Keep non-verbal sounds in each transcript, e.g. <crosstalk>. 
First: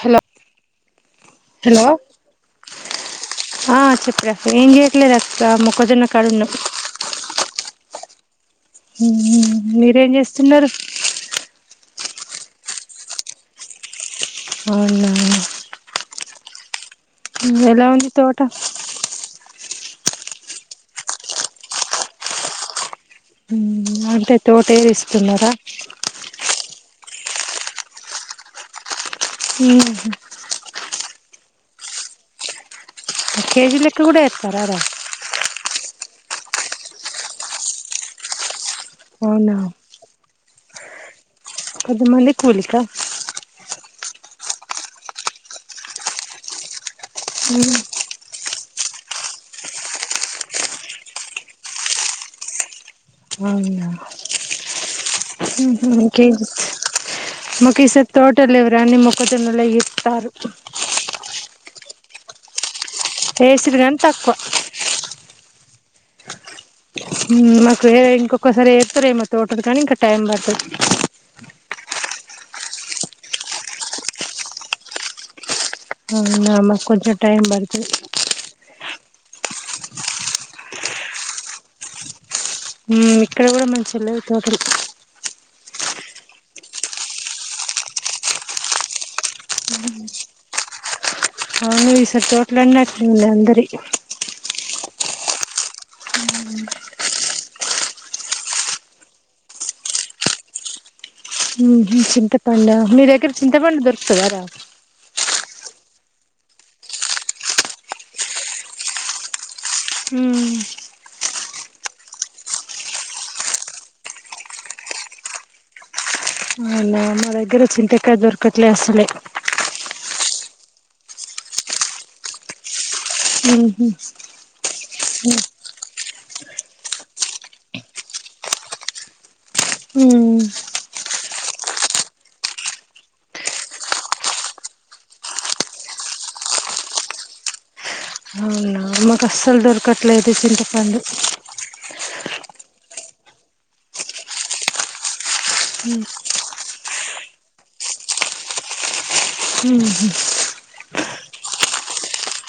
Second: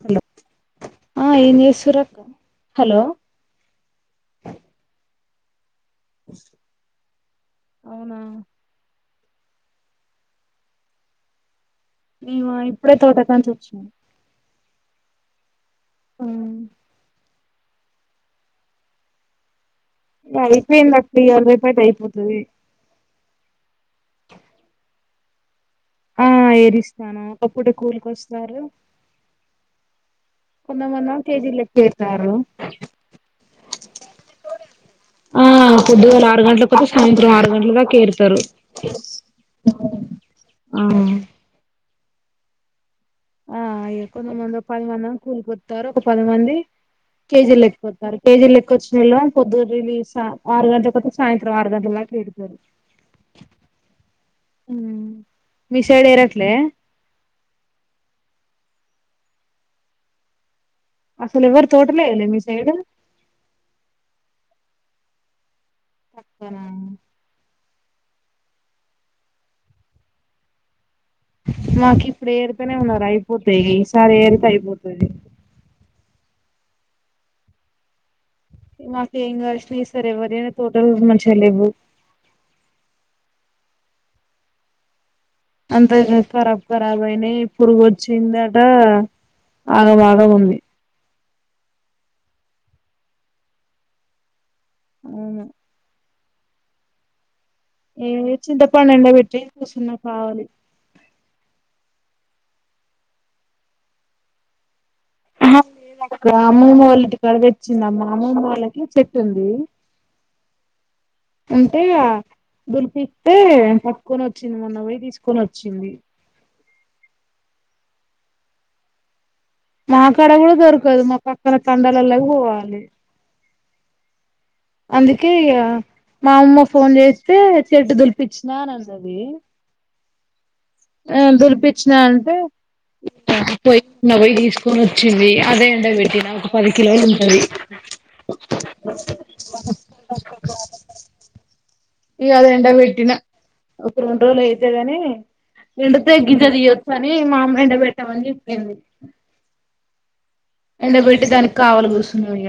Hello ఆ ఏం hello చేస్తురక్క హలో చెప్ప రా ఏం చెయ్యట్లేదు అక్క తము కొదిన్న కడున్నకు అవునా మీరేం చేస్తున్నారు నేను ఇప్పుడే తోటకాని నుంచి వచ్చిన అవునా ఆ ఎలా ఉంది తోట ఇ అయిపోయింది క్ వల రైపు అయితే అయిపోతుది అంటే తోటేది ఇస్తున్నారా ఆ ఏరిస్తాను అప్పుడు కూలికొస్తారు హ కి జీ లేక్క యేసినారు కేజీ లెక్క కూడా ఇస్తారా అడా పొద్దుగాేల ఆరు గంటల కోస సాయంత్రం ఆరు గంటల కారుతారు అవునా ఆ కొంత మంది కూలిక ఆ అయ కొంతమంది పదిమంది కూలి కోస్తారు ఒక పదిమంది కేజీ ఎత్పోతారు కేజీ ఎ వచ్చినళ్లం పొద్దురులీ ఆరు గంటల కొ సాయంత్రం ఆరు గంటలలా పెడతారు అవున ఉమ్ హ్మ్మ్ మీ హుమ్ సైడ్ ఒకే ఏరట్లే మాకి ఈసారి థర్డ్ డెలివరా అని మొక్కజొన్నలు ఇస్తారు అసలు ఎవరు తోటలే యెయ్యలేద మీ సైడు ఏసీది కానీ తక్కువ అట్టనా మాకు వేరే ఇంకొక్కసారి ఏస్తారేమో తోటది కానీ ఇంకా టైం పడుతుంది మాకి ఇప్పుడు ఏరితేనే ఉన్నారు అయిపోతాయి ఈసారి ఏరితే అయిపోతది అవు నా మా కొంచెం టైమ్ పడుతుంది మాకు ఏం కసినయి ఈ సారి ఎవరి తోటలు మంచిగా లేవు ఇక్కడ కూడా మంచి లేదు తోటలు అంత రాబ్ ఖరాబ్ అయినాయి పురుగు వచ్చిందట ఆగ బాగా ఉంది అవును ఈసరి తోట్లన్న అట్లే ఉన్నయ్ అందరి అవును ఏ చింతపండు ఎండ పెట్టి కూర్చున్నా కావాలి ఉమ్ హామ్ చింతపండా మీద్దగర చింతపండు దొరుకుతదా రా క్క అమ్మమ్మ వాళ్ళ కడపిచ్చింది అమ్మ అమ్మమ వాళ్ళకి చెట్టు ఉంది అంటే దులిపిస్తతే పట్టుకొని వచ్చింది మొన్న పోయి తీసుకొని వచ్చింది అవునా మా దగ్గర చింతకాయా దొరకట్లే అసలే నా కాడా కూడా దొరకదు మా పక్కన కండలలా పోవాలి ఉమ్ అందుకే హ్మ్మ్ ఇగ మా అమ్మ ఫోన్ చేస్తే చెట్టు దులిపిచ్చినా అని అన్నది ఉ ఆ దులిపచ్చినా అంటే పొయ్యిన్న పొయ్యి తీసుకొని వచ్చింది అదే అంట పెట్టినా ఒక పది కిలోలు ఉంటది అవునా మాకు అస్సలు దొరకట్లేదు చింతపండు ఇక అద ఎండ పెట్టిన ఒక రెండు రోజులు అయితేగాని నిండతే గింజ తీయచ్ అని మా అమ్మ ఎండ పెట్టమని చెప్పింది ఉహు కావాలీ కూసున్దరి ఇగ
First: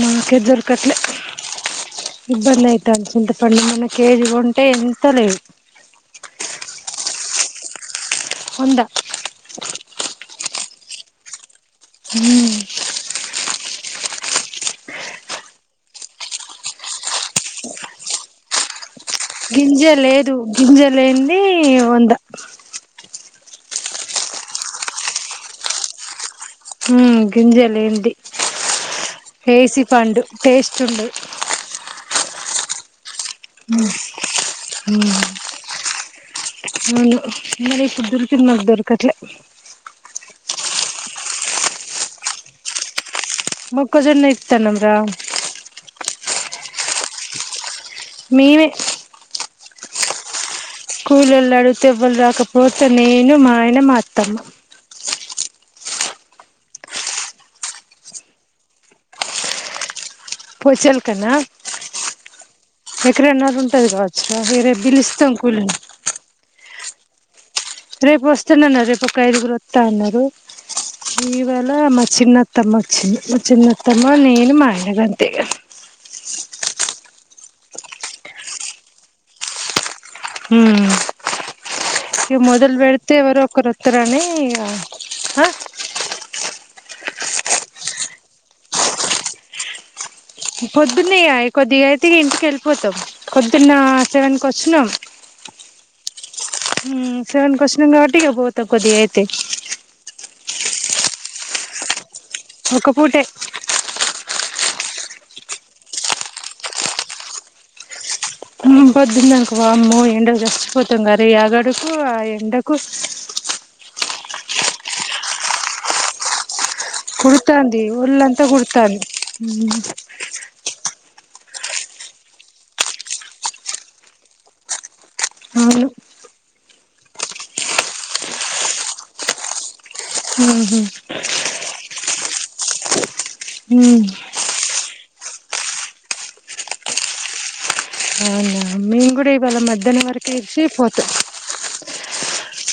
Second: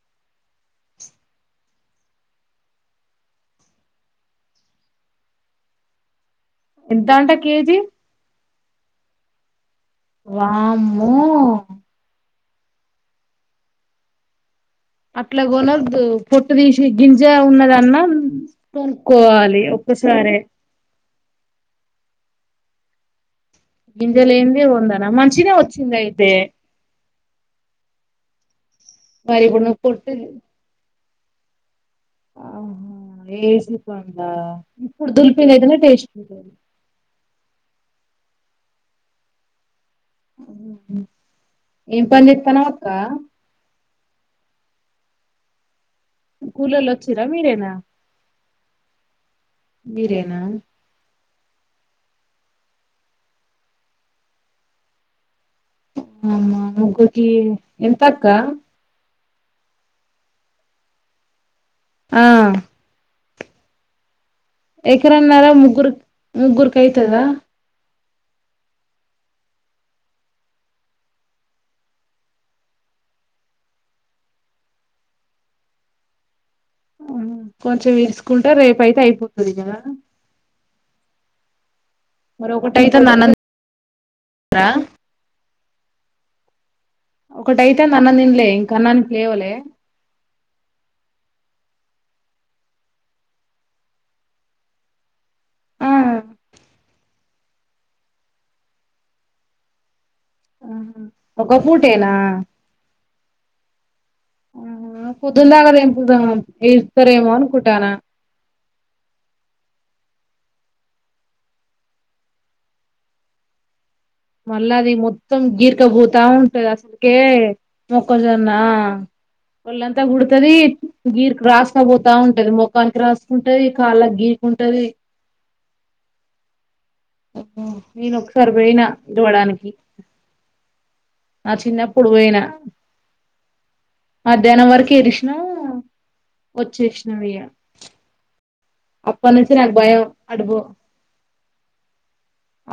మాకె దొరకట్లే ఇబ్బందియితాంది చింతపండు మొన్న కేజి కొంటే ఎంతలేదు ఎంత అంట కేజీ వంద వామ్మో ఉమ్ అట్లా కొనద్దు పొట్టు తీసి గింజ ఉన్నదన్న గింజ లేదు గింజ లేంది వంద బ గింజలేంది కొన్నారా మంచిదే వచ్చింది అయితే హు గింజ లేనిది మరి ఇప్పుడు నువ్వు ఏసి పొట్టు పండు టేస్ట్ ఉంటా ది ఆహ వేసికోండా ఇప్పుడు దులిపిండైతేనే తే అవును మరి ఇప్పుడ్ దుల్పింది నాక్ దొరకట్లే ఏం పని చెత్తన్నవ్ అక్క మొక్కజొన్న ఎత్తన్నం రా కూలోళ్ళు ఒచ్చిన్ర మీరేనా మీవే మీరేనా స్కూలళు అడిగితేవ్వళ రాకపోతే నేను మా ఆయన మా అత్తమ్మ అవునా ముగ్గుకి ఎంత అక్క పోచల్కనా ఆ ఎక్కడ ఎన్న ఉంటది కాదా ఎకరన్నారా ముగ్గురు ముగ్గురు కైతద రేపు వస్తానన్నర్ రేపు ఒక ఐదుగురు వస్తా అన్నారు ఇవళ మా చిన్నత్తమ్మ వచ్చింది మా చిన్నత్తమ్మ నేను మా ఆయన గంతే కొంచెం విస్కుంటే రేపు అయితే అయిపోతది కదా మ్ ఇగ మరి మొదల్ ఒకటి అయితంది బెడితే అన్న ఎవరో ఒకర్ రొత్తరని ఇగ రా ఒకటైతాంది అన్నం తిన్లే ఇంకా అన్నాని లేవలే పొద్దున్నేయాయే కొద్దిగయితే ఇగ ఇంటికెళ్ళిపోతం. పొద్దున్నా సెవెకొచ్చినం ఆ మ్ సెవెకొచ్చినం కాబట్టీ ఇగ పోత కొద్దిగయితే ఆ ఒక పూటేనా ఒక్క పూటే ఆ పొద్దున్న తాకాద ఏం వస్తారేమో అనుకుంటానా ఉమ్ పొద్దుందనుకో వామ్మో ఎండ చచ్చపోతాం క రే ఆగడకు ఆ ఎండకు మళ్ళ అది మొత్తం గీర్కబోతా అసలుకే కుడుతాంది మొక్కజో ఒళ్ళంతా న్న కుడుతాంది మ్మ్ ఒళ్ళంతా గుడతుది గీర్క రాసక పోతా ఉంటది మొఖానికి రాసుకుంటది కాళ్ళకి గీరికింటది అవును నేను ఒక్కసారి పోయినా దూడానికి ఆహా నా చిన్నపుడు ఓయిన హ మధ్యాహ్నం వరకు ఎరిసినా వచ్చేసినా అయ్యా అవునా మేము కూడా అప్పాఅన్ చ్చి ఇవాళ నకు భయం మధ్యాహ్నం వరకు అడుపు ఇడిచి పోతాం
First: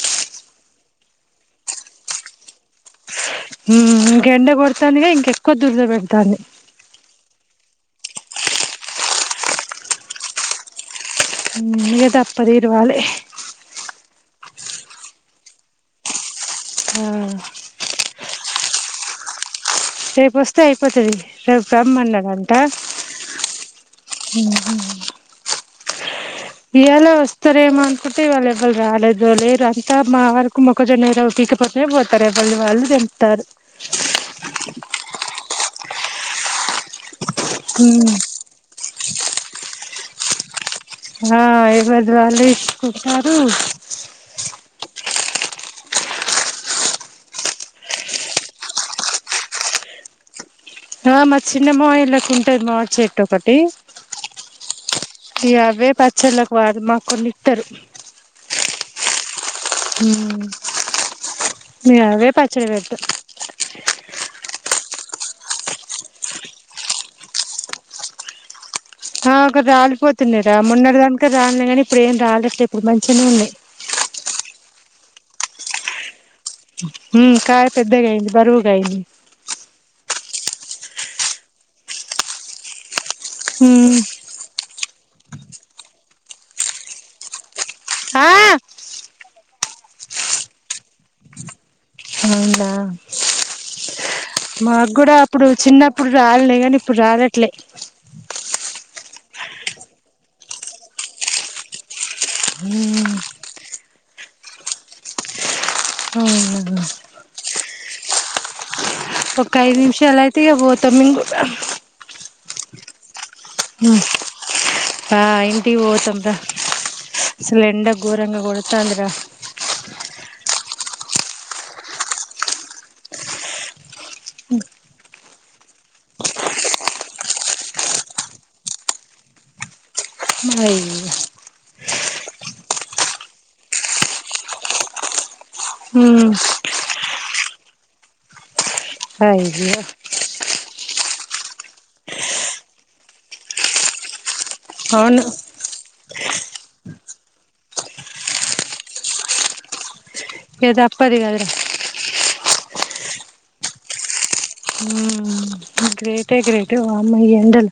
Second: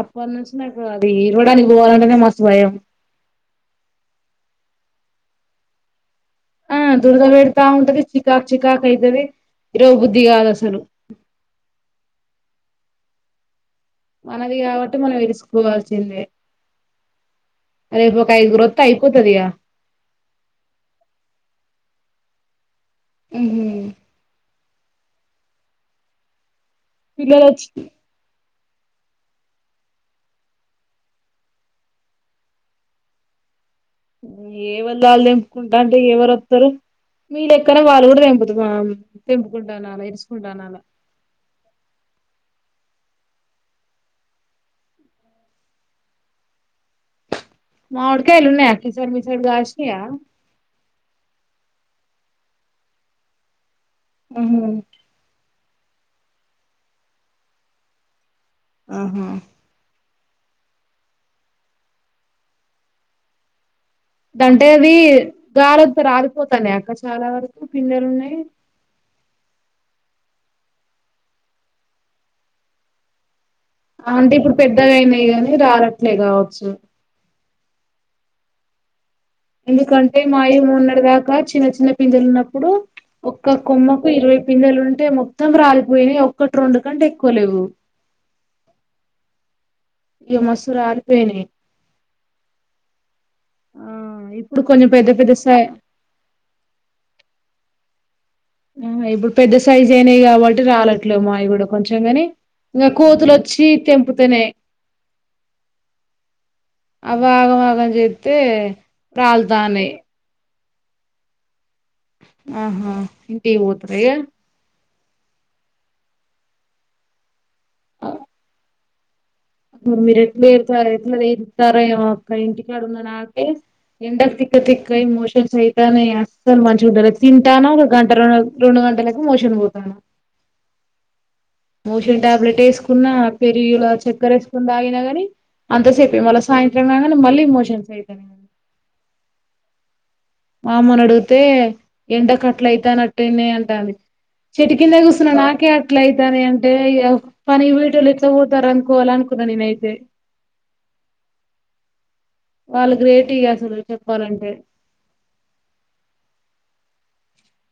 అప్పాఅన్ చి నాక్ అది ఇవడానికి పోవాలంటేనే మస్తు భయం హ గెండ కొడతానుగా ఇంక ఎక్కువ దూర్ద పెడతాఅన్ ది దుర్ద పెడతా ఉంటది చికాక్ చికాక్ అయితది ఇరో బుద్ధి కాదు అసలు ఇగడప్పదుఇరవాలి మనది కాబట్టి మనం విరుసుకోవాల్సిందే ఆ ఇకొక్క ఐదు గురు వస్తే అయిపోతదిగా రేపు వస్తే అయిపోతది రేపు రమ్మన్నారంట హ <inaudible> ఇయ్యాలా పిల్లలు వచ్చి వస్తారేమె అనుకుంటే ఇవళ వాళ్ళు రాలేదు దోలే అంతా మా వరకు మొక్క జొన్నఏదో పికపోతే పోతరు ఎవళది వాళ్ళు తెం పుతారు కుంటా అంటే ఎవరు వస్తరు మీ లెక్కనా వాళ్ళు గూడ తెంపుతర తెంపుకుంట తను అలా ఏడ్చుకుంటు అనలే అ ఎవరిది వల్లే ఇచ్చుకుంటారు మామిడి కాయలు అక్క ఉన్నాయా ఈ సారి మీ సైడ్ కాశీనాయ అ మా చిన్న మావయోళ్ళకి ఉంటది మామిడి చేట్టు ఒకటి ఉహు ఇగా అవే పచ్చళ్ళకు వాడ మాకు కొన్ని ఇస్తరు ఆహా ఉమ్ మే అవే పచ్చడి వేట్ దన్ టే ది గాలోతే రాలిపోతానై అక్క చాలా వరకు పిందల్ ఉన్నాయి ఆ అకడ్ రాలిపోతున్నైరా మోనాట్టి దాంక రాల్నై కానీ ఇప్పుడు ఏం రాలేట్లే ఇప్పుడు మంచిగానే ఉన్నాయి అ అంటే ఇప్పుడు పెద్దగఅయిందని రాలట్లేగా హ్మ్ కాయ పెద్దగాయినంది బరువుగ అయింది ఎందుకంటే మాయి మొన్నడి దాకా చిన్న చిన్న పీందేళ్ళు ఉన్నప్పుడు ఒక్క అయింది కొమ్మకు ఇరవై పిందలు ఉం అంటే మొత్తం రాలిపోయినయి ఒక్కటి రెండు కంటే ఎక్కువ లేవు అ అ ఇగ మస్త్ రాలిపోయినై అవునా అ మాకు గూడా అప్పుడు చిన్నప్పుడు రాలినై గాని ఇప్పుడు రాలట్లే ఉ ఇప్పుడు పెద్ద సైజ్ అయినయి కాబట్టి రాలట్లే మాయిగూడ కొంచెం కాని ఇంగా కోతులు ఓచ్ చీ తెంపు తనే హ అవును అవ్వ ఆగం ఆగం జేతే ఒక్క ఐదు నిమిషాలు అయితే ఇగా పో తమింగూడ ఆహా ఇంటికి పోతర ఇగా ఆ ఇంటికి వోతంరా ఆసలే ఎండ గోరంగా గొడ్తంది రా మీరు ఎట్లాయ్ తే అ ఎట్లా ఎల్తారో ఏమో అక్క ఇంటికాడ ఉన్న నాకే ఎండ తిక్క తిక్క అయి మోషన్స్ అయితనైయి అసలు మంచిగుంటలేదు తింటాను ఒక గంట రెండు రెండు గంటలకు మోషన్ పోతాన అయ్యో మోషన్ టాబ్లెట్ వేసుకున్నా పెరిగులా చక్కర ఎస్కొని తాగిన గానీ అంతసేపుే ఉమ్ మళ్ళీ సాయంత్రం కాగానే మళ్ళీ ఇమోషన్స్ అయితాన్నాయి అయ్యే మా అమ్మను అడుగ్ తే ఎండకట్ల అయితానట్టే నే అంటాంది చెట్టు కింద అవును గుస్సన నాకే ఎట్ల అయితనే అంటే పని వీటిళు ఎట్లా పోతారు అనుకోవాల అనుకున్నాను నేనైతే ఏద అప్పదిగద్ రా వాళ్ళు గ్రేట్ ఇ అసలు చెప్పాలంటే ఉమ్ గ్రేటే గ్రేటే వామ్మో ఇ ఎండలు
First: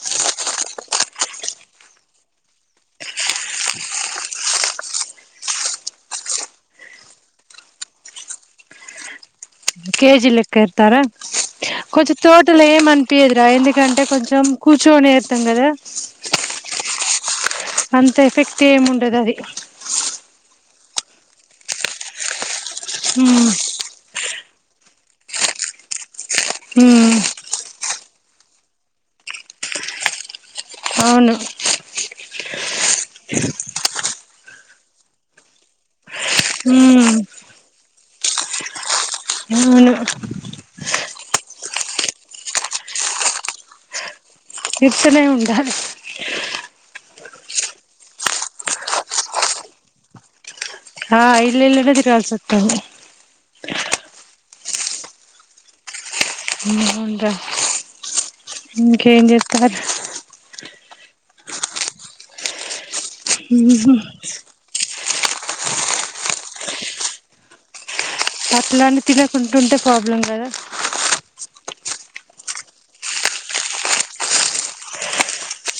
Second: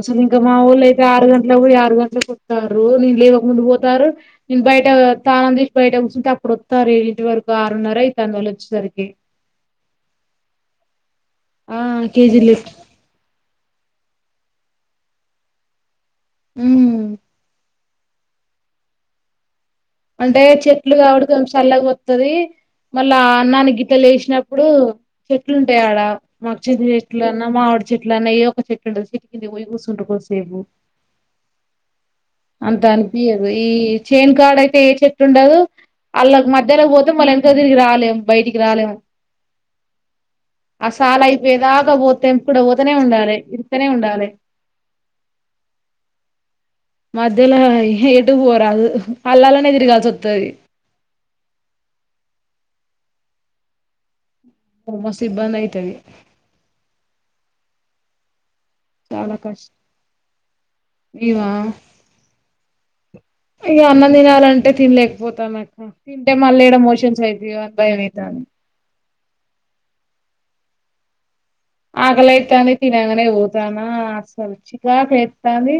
అసలు ఇంకా మా ఊళ్ళు అయితే ఆరు గంటలకు ఆరు గంటలకు వత్తారు నేను లేవక ముందు పోతారు నేను బయట తానం చేసి బయట కూర్చుంటే అప్పుడ వస్తారు ఇంటి వరకు ఆరున్నర అయి తాంద వళ్ళు వచ్చేసరికి కేజీ లెక్క ఇత్తారా ఆ కొంచెం కేజీలు తోటలు ఏం అనిపి దురా ఎందుకంటే కొంచం కూచోనేే ఏత్తం కదా ఉమ్ అంత ఎఫెక్ట్ ఏమి ఉండదు అది అంటే చెట్లు కాబట్టి కొంచెం చల్లగా వత్తది మళ్ళా ఆ ఉమ్ అన్నాన్ని గిట్ల లే సినప్పుడు ఇప్పుడు చెట్లు ఉంటాయి. ఆడ మా చింత ఉమ్ చెట్లు అన్నా, మా మి డి చెట్లు అన్నా, ఏ ఒక్క చెట్లు ఉంటది. చెట్టు కిందకి పోయి కూర్చుంట కొద్ది సేపు అవును అంత అనిపియదు ఇ చ్చే న్ కాడ చెట్టు ఉండదు ఆళ్లకు మధ్యలో పోతే ఉమ్ మళ్ళీ వెనుకక్కు తిరిగి రాలేము బయటికి రాలేము అవును ఆ సాల అయిపోయేదాకా పోతేం తెంపుకుంట పోతనే ఉండాలి తెంపుతనే ఉండాలి తెంపుతనే ఉండాలి, మధ్యలో ఎటు పోరాదు అల్లాలనే తిరగాల్సి వస్తది ఆ ఇల్ల ఇల్ల తిరగాల్స్ ఒస్తది ఓ మ స్త్ ఇబ్బంద అయితది అంటా ఇంకేం చేస్తారు ఇవా హమ్ మ్ అంటే తినలేకపోతాన్న అక్క తింటే మళ్ళీమోషన్స్ అయిత అన్ భయం అయితాంది. అట్లని తినకుంటుంటే ప్రాబ్లం కదా ఆకలి అయి తాంది తినగానే పోతానా అసలు చికాకు ఏత్తాంది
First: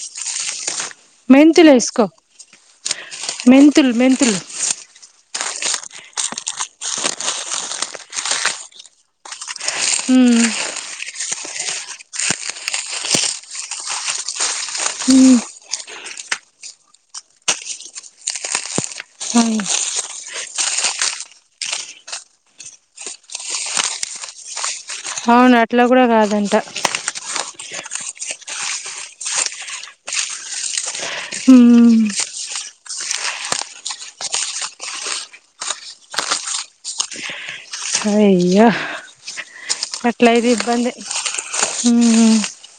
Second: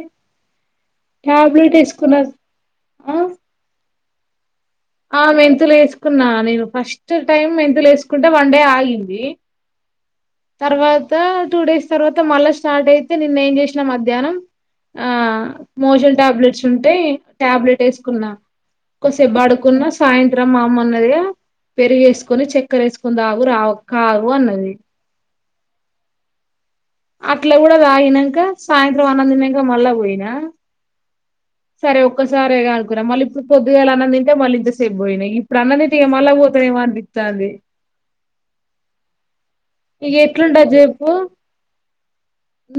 మెంతుల్ ఎస్కో ఆ మెంతుల్ మెం ఆ మెంతులు వేసుకున్నా నేను ఫస్ట్ టైం మెంతులు వేసుకుంటే వన్ డే ఆగింది తర్వాత టూ డేస్ తర్వాత మళ్ళ స్టార్ట్ అయిద్ది నిన్న ఏం చేసిన మధ్యాహ్నం ఆ మోషన్స్ టాబ్లెట్స్ ఉంటాయి టాబ్లెట్ వేసుకున్న కొసేపు పడుకున్న సాయంత్రం మామ్మన్నదిగా పెరిగి వేసుకొని చెక్కర్ వేసుకుని తాగు రావు కావుఅన్నది అవును అట్లా కూడా కాదంట అట్లా కూడా తాగినంక సాయంత్రం అన్నంది నంక మళ్ళా పోయినా సరే ఒక్క సారే గ మళ్ళీ ఇప్పుడు పోద్దుగాల అన్నం తింటే మళ్ళ ఇంతసేపు పోయినా ఇప్పుడు అన్నంతింటే ఇ గ మళ్ళీ పోతన్నామో అనిపిస్తాంది అయ్యో ఇక అట్ల ఇది ఎట్లుంట ది ఇబ్బంది జేప్పు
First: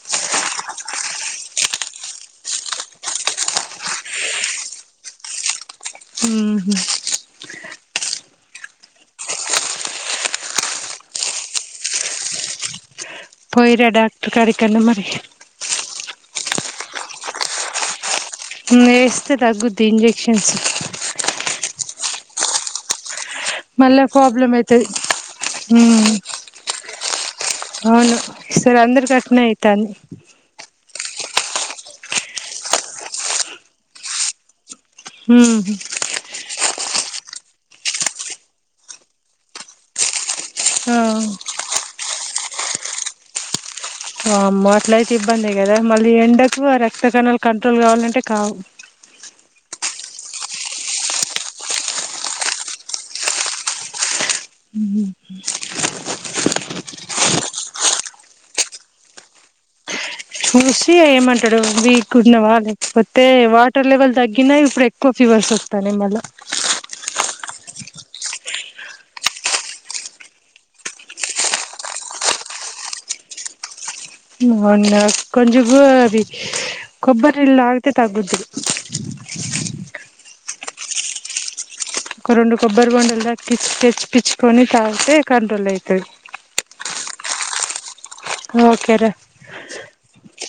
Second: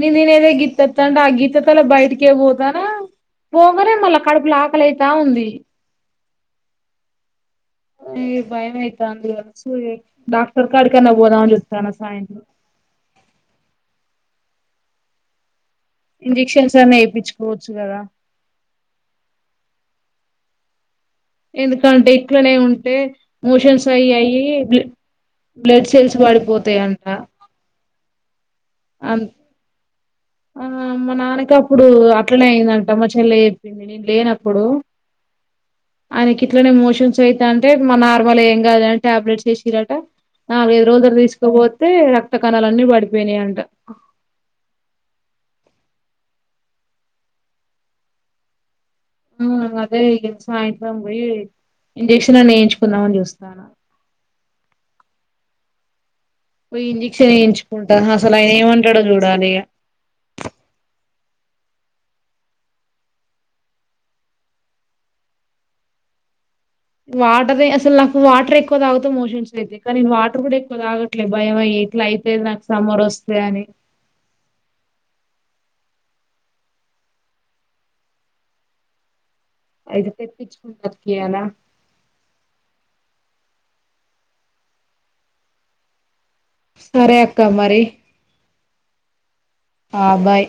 న నేను ఏదో గి తెత్తంటే ఆ గీత తల బయటికే పోతానా పోగానే మళ్ళా కడుపు ఆకలైతా ఉంది హమ్ ఏ భయం అయితాంది అ డాక్టర్ కాడికన్నా పోతా సాయంత్రం పోయిరా డాక్టర్ కాడి కన్న మరి ఇంజెక్షన్స్ అని వేయించుకోవచ్చు కదా న ఎస్తే తగ్గుద్ది ఇంజెక్షన్స్ ఎందుకంటే ఇక్కడనే ఉంటే మోషన్స్ మళ్ళా అయి అయి ప్రాబ్లమ్ బ్ల అయితది బ్లడ్ హ సెల్స్ పడిపోతాయంట అవును సర అందరు అం కట్నే అయిత అంది ఆ మా నాన్నక అప్పుడు అట్లనే అయిందంట మా చెల్ల చెప్పింది నేను లేన అప్పుడు అయినాకి కట్లానే మోష న్ అయి అంటే మ నార్మల్ ఏం కాదని టాబ్లెట్స్ వసిరట నావ ఆ ఎదరు తీసుకోబో అయితే రక్త కణాలన్నీ పడిపోయినాయియంట అమ్మో అట్లయితే ఇబ్బంది కదా మళ్ళీ ఎండకు ఆ రక్త కణాలు కంట్రోల్ కావాలంటే కావు ఆ అదే ఇ సాయంత్రం పోయి ఇంజక్షన్ అ వేయించుకుందామని చూస్తాను పో ఇంజక్షన్ వేయించుకుంటారు అసలు ఆయన ఏమంటాడో చూడాలి చూసి ఏమంటాడు వీక్నవా లేకపోతే వాటర్ లెవెల్ తగ్గినా ఇప్పుడు ఎక్కువ ఫీవర్స్ వస్తాను మలా వాటర్ అసలు నాకు వాటర్ ఎక్కువ తాగుత మోషన్స్ అయితే కా నేను వాటర్ కూడా ఎక్కువ తాగట్లేదు భయంమయ్య ఇట్లా అయితే నాకు సమ్మర్ వస్తే అని నవున్న కొజగూ అది కొబ్బరి ఎల్ ఆగతే తగద్ది అది తెప్పించుకుకయనా ఒక రెండు కొబ్బర్ గం ఎల్ కిచ్చ కచ్చ పిచ్చుకొని తావతే కరంటోల్ అయితుది సరే అక్క మరి ఓకేరే ఆ బాయ్